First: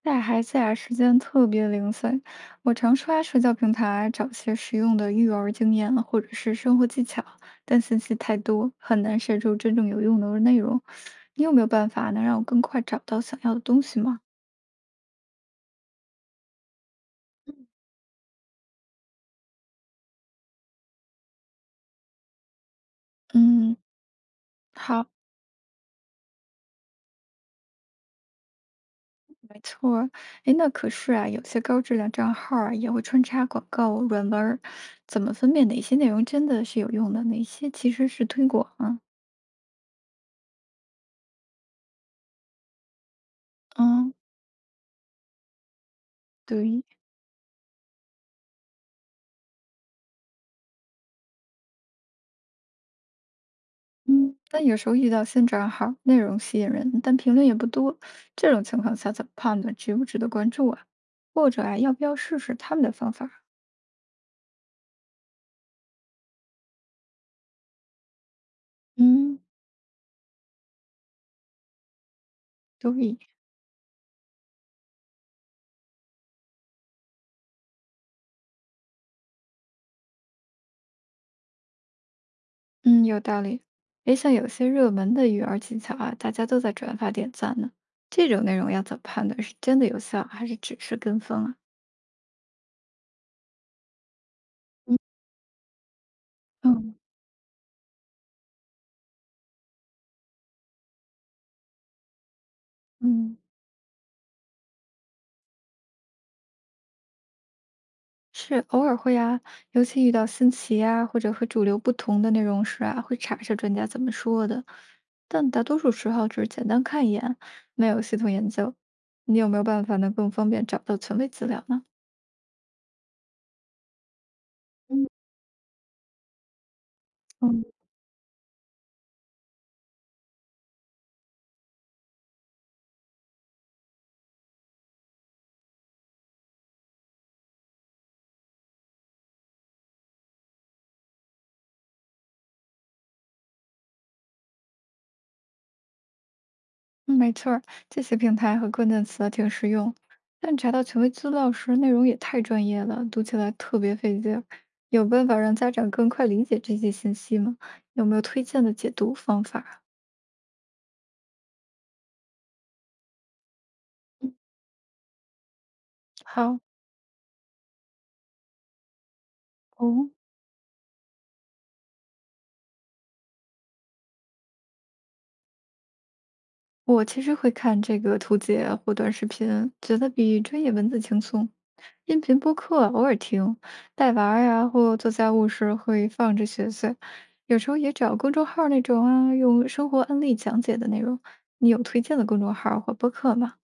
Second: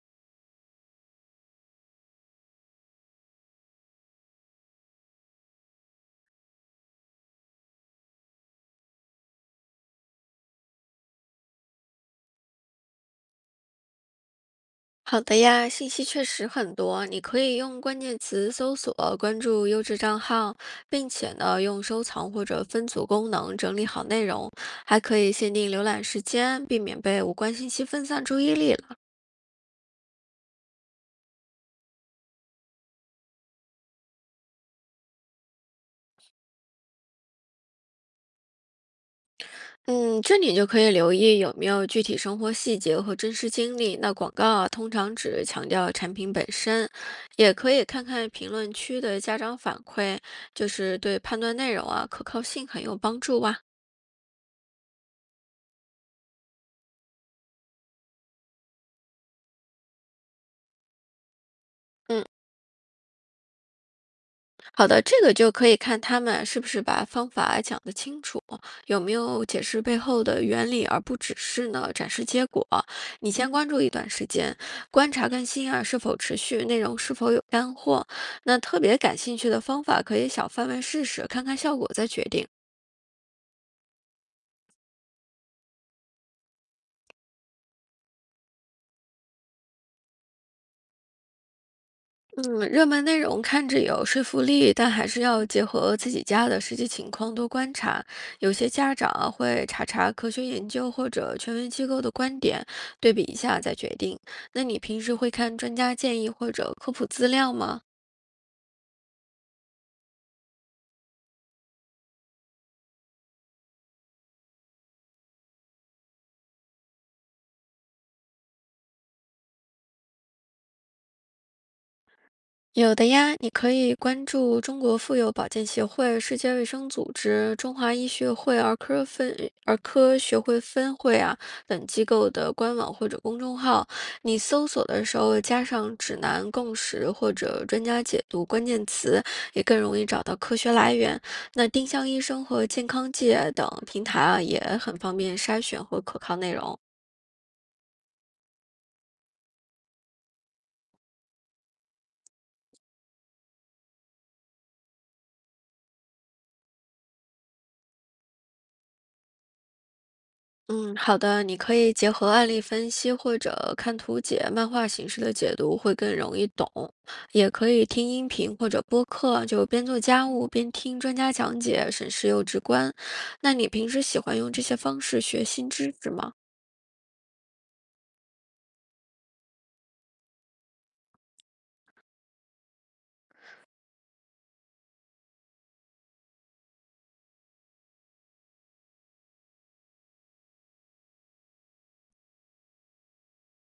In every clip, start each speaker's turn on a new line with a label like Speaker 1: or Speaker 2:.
Speaker 1: 带孩子啊，时间特别零碎，我常刷社交平台找些实用的育儿经验或者是生活技巧，但信息太多，很难筛出真正有用的内容。你有没有办法能让我更快找到想要的东西吗？
Speaker 2: 好的呀，信息确实很多，你可以用关键词搜索，关注优质账号，并且呢，用收藏或者分组功能
Speaker 1: 嗯，
Speaker 2: 整理好内容，还
Speaker 1: 好，
Speaker 2: 可以限定浏览时间，避免被无关信息分散注意力了。
Speaker 1: 没错儿。哎，那可是啊，有些高质量账号儿啊也会穿插广告、软文儿，怎么分辨哪些内容真的是有用的，哪些其实是推广啊？
Speaker 2: 嗯，这里就可以留意有没有具体生活细节和真实经历。
Speaker 1: 嗯，
Speaker 2: 那广告啊，通常只强调产品本
Speaker 1: 对。
Speaker 2: 身，也可以看看评论区的家长反馈，就是对判断内容啊可靠性很有帮助啊。
Speaker 1: 嗯，但有时候遇到新账号，内容吸引人，但评论也不多，这种情况下怎么判断值不值得关注啊？或者啊，要不要
Speaker 2: 嗯。
Speaker 1: 试试他们的方法？
Speaker 2: 好的，这个就可以看他们是不是把方法讲得清楚，有没
Speaker 1: 嗯，
Speaker 2: 有解释背后的原理，而不只是呢展示结果。
Speaker 1: 都对，
Speaker 2: 你先关注一段时间，观察更新啊是否持续，内容是否有干货。那特别感兴趣的方法，可以小范围试试，看看效果再决定。
Speaker 1: 嗯，有道理。诶，像有些热门的育儿技巧啊，大家都在转发点赞呢，这种内容要怎么判断是真的有效，还是只是跟风啊？
Speaker 2: 嗯，热门内容看着有说服力，但还是要结合自己家的实际
Speaker 1: 嗯
Speaker 2: 情况多观察。有些家长啊会查查科学研究或者权威机构的观点，对比一
Speaker 1: 嗯。
Speaker 2: 下再决定。那你平时会看专家建议或者科普资料吗？
Speaker 1: 是偶尔会啊，尤其遇到新奇啊，或者和主流不同的内容时啊，会查一下专家怎么说的。但大多数时候只是简单看一眼，没有系统研究。你有没有办法能更方便找到权威资料呢？
Speaker 2: 有的呀，你可以关注中国
Speaker 1: 嗯
Speaker 2: 妇幼保健协会、世界卫生组织、
Speaker 1: 嗯，
Speaker 2: 中华医学会儿科学会分会啊等机构的官网或者公众号。你搜索的时候加上指南、共识或者专家解读关键词，也更容易找到科学来源。那丁香医生和健康界等平台啊，也很方便筛选和可靠内容。
Speaker 1: 嗯没错儿，这些平台和关键词啊挺实用，但查到权威资料时，内容也太专业了，读起来特别费劲儿。有办法让家长更快理解这些信息吗？有没有推荐的解读方法啊？
Speaker 2: 嗯，好的，你可以结合案例分析或者看图解、漫画形式的解读，会更容易
Speaker 1: 好。
Speaker 2: 懂。也可以听音频或者播客，就边做
Speaker 1: 哦，
Speaker 2: 家务边听专家讲解，省事又直观。那你平时喜欢用这些方式学新知识吗？
Speaker 1: 我其实会看这个图解或短视频，觉得比专业文字轻松。音频播客偶尔听，带娃儿呀或做家务时会放着学学，有时候也找公众号儿那种啊，用生活案例讲解的内容。你有推荐的公众号儿或播客吗？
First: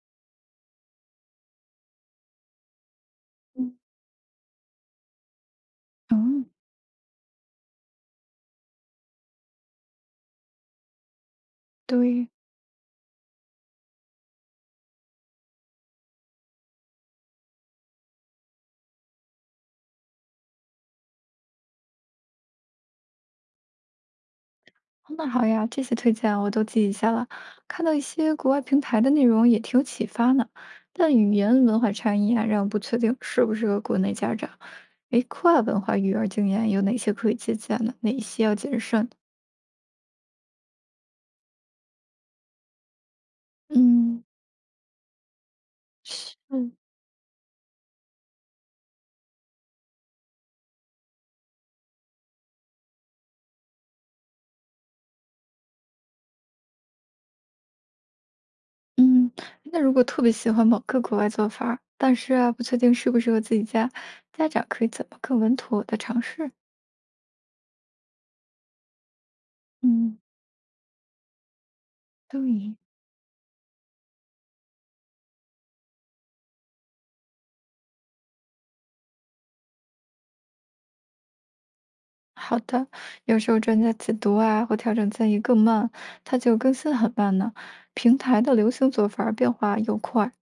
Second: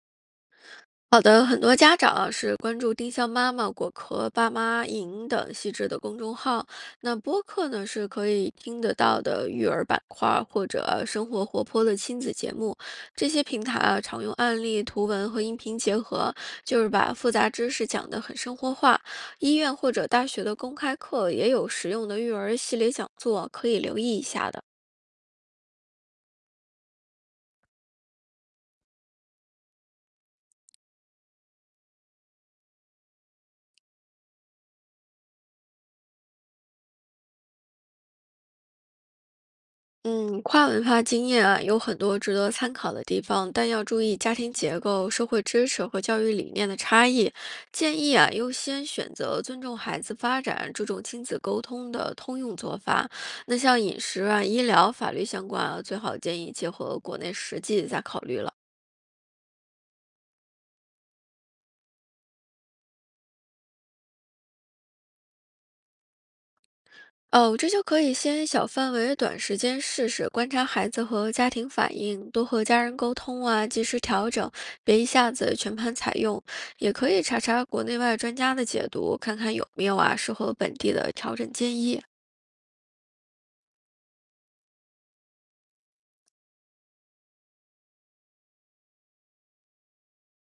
Speaker 2: 好的，很多家长啊是关注“丁香妈妈”
Speaker 1: 嗯
Speaker 2: “果壳爸妈营”等细致的公众
Speaker 1: 嗯，
Speaker 2: 号。那播客呢是可以听得到的育儿板块儿或者啊生活活泼的亲
Speaker 1: 对。
Speaker 2: 子节目。这些平台啊常用案例、图文和音频结合，就是把复杂知识讲得很生活化。医院或者大学的公开课也有实用的育儿系列讲座，可以留意一下的。
Speaker 1: 哦那好呀，这些推荐我都记一下了。看到一些国外平台的内容也挺有启发呢，但语言文化差异啊，让我不确定适不适合国内家长。诶，跨文化育儿经验有哪些可以借鉴呢？哪些要谨慎？
Speaker 2: 嗯，跨文化经验啊，有很多值得参考的地方，但要注意
Speaker 1: 嗯，
Speaker 2: 家庭结构、社会支持和教
Speaker 1: 是，
Speaker 2: 育理念的差异。建议啊，优先选择尊重孩子发展、注重亲子沟通的通用做法。那像饮食啊、医疗、法律相关啊，最好建议结合国内实际再考虑了。
Speaker 1: 嗯，那如果特别喜欢某个国外做法儿但是啊，不确定适不适合自己家，家长可以怎么更稳妥的尝试？
Speaker 2: 哦，这就可以先小范围、短时间试
Speaker 1: 嗯，
Speaker 2: 试，观察孩子和家庭反应，多和
Speaker 1: 对。
Speaker 2: 家人沟通啊，及时调整，别一下子全盘采用。也可以查查国内外专家的解读，看看有没有啊适合本地的调整建议。
Speaker 1: 好的，有时候专家解读啊，或调整建议更慢，它就更新很慢呢。平台的流行做法儿变化又快，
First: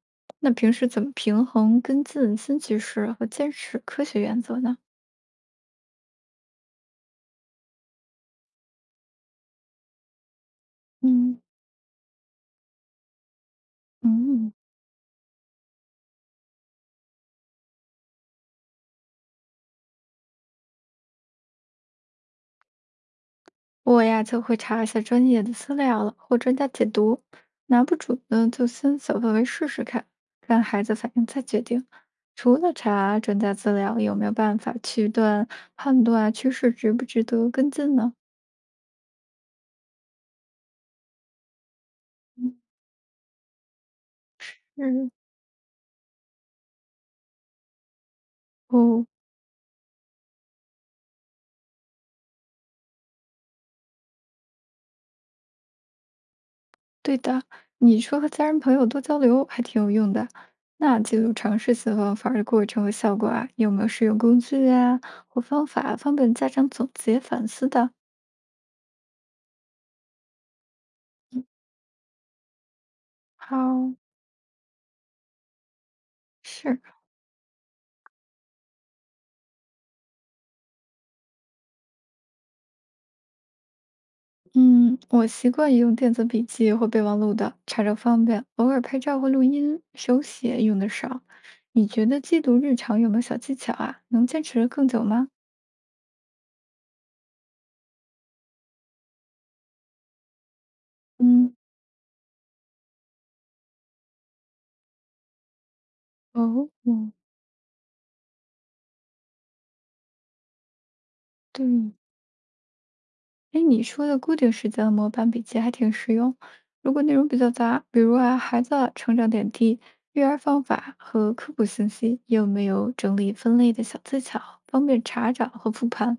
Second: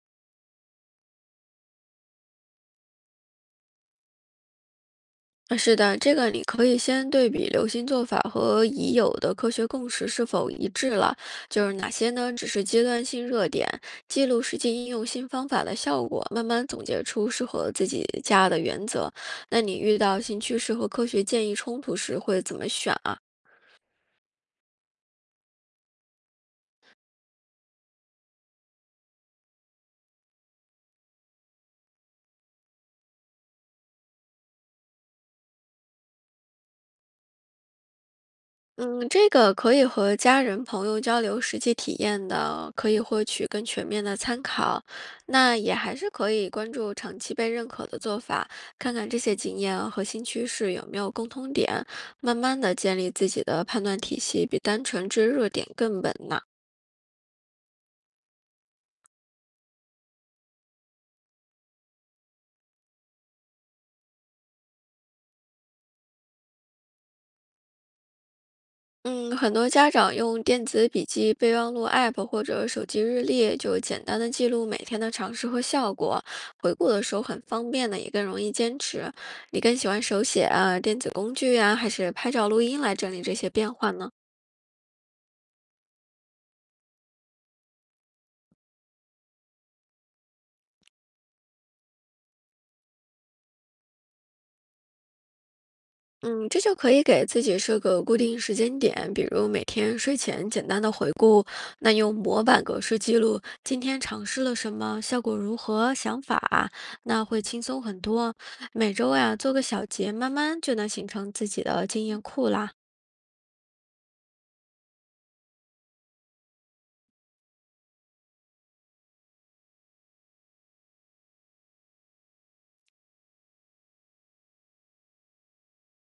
Speaker 1: 那平时怎么平衡跟进新趋势和坚持科学原则呢？
Speaker 2: 是的，这个你可以先对比流行做法和已有的科学共识是否一致了，
Speaker 1: 嗯
Speaker 2: 就是哪些呢只是阶段性热点，记录
Speaker 1: 嗯，
Speaker 2: 实际应用新方法的效果，慢慢总结出适合自己家的原则。那你遇到新趋势和科学建议冲突时会怎么选？
Speaker 1: 我呀就会查一下专业的资料了，或专家解读，拿不准呢就先小范围试试看，看孩子反应再决定。除了查专家资料，有没有办法去断判断趋势值不值得跟进呢？
Speaker 2: 嗯，这个可以和家人朋友交流实际体验
Speaker 1: 嗯
Speaker 2: 的，可以获取更全面的参考。
Speaker 1: 是
Speaker 2: 那也还是可以关注长期被认可的做法，看
Speaker 1: 哦，
Speaker 2: 看这些经验和新趋势有没有共通点，慢慢的建立自己的判断体系，比单纯追热点更稳呐。
Speaker 1: 对的，你说和家人朋友多交流还挺有用的。那记录尝试写方法的过程和效果啊，有没有适用工具啊或方法，方便家长总结反思的？
Speaker 2: 嗯，很多家长用电子笔记备忘录 App 或者手机日历，
Speaker 1: 好，
Speaker 2: 就简单的记录每天的尝试和效果，回
Speaker 1: 是，
Speaker 2: 顾的时候很方便的，也更容易坚持。你更喜欢手写啊、电子工具啊，还是拍照录音来整理这些变化呢？
Speaker 1: 嗯，我习惯用电子笔记或备忘录的，查找方便，偶尔拍照或录音，手写用的少。你觉得记录日常有没有小技巧啊？能坚持得更久吗？
Speaker 2: 嗯，这就可以给自己设个固定时间点，比如每天睡前简单的回顾，
Speaker 1: 嗯，
Speaker 2: 那用模板格式记录今天尝试了什么，效果如何，想
Speaker 1: 哦，
Speaker 2: 法，
Speaker 1: 嗯，
Speaker 2: 那会轻松很多。每周呀，做个小结，慢慢就能形成自己
Speaker 1: 对，
Speaker 2: 的经验库啦。
Speaker 1: 哎，你说的固定时间的模板笔记还挺实用。如果内容比较杂，比如啊孩子啊成长点滴、育儿方法和科普信息，有没有整理分类的小技巧，方便查找和复盘？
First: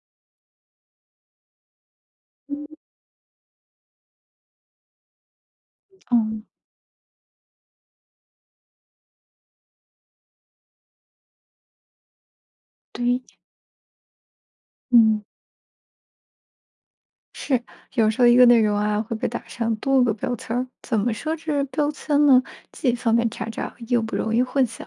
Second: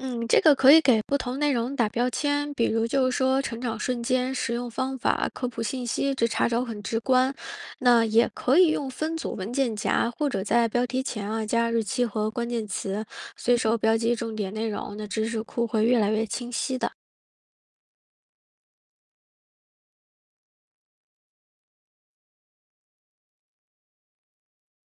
Speaker 2: 嗯，这个可以给不同内容打标签，
Speaker 1: 嗯，
Speaker 2: 比如就是说成长瞬间、实用方法、科普信息，
Speaker 1: 哦
Speaker 2: 这查找很直观。那也可以用分组文件夹，或者在标题前啊加日期和关键词，
Speaker 1: 对，
Speaker 2: 随手标记重点内容，那
Speaker 1: 嗯，
Speaker 2: 知识库会越来越清晰的。
Speaker 1: 是，有时候一个内容啊会被打上多个标签儿，怎么设置标签呢？既方便查找，又不容易混淆。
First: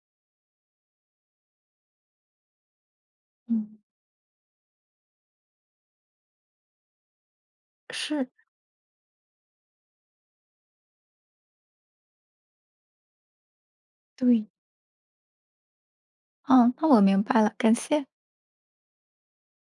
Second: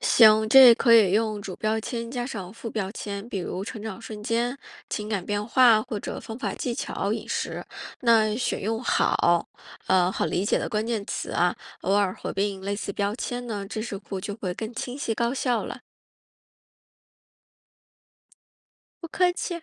Speaker 2: 行，这可以用主标签加上副标签，比如
Speaker 1: 嗯，
Speaker 2: 成长瞬间、情感变化或者方法技巧、饮食。
Speaker 1: 是，
Speaker 2: 那选用好，好理解的关键词啊，偶尔合并类似标签呢，知识库就
Speaker 1: 对。
Speaker 2: 会更清晰高效了。
Speaker 1: 嗯，那我明白了，感谢。
Speaker 2: 不客气。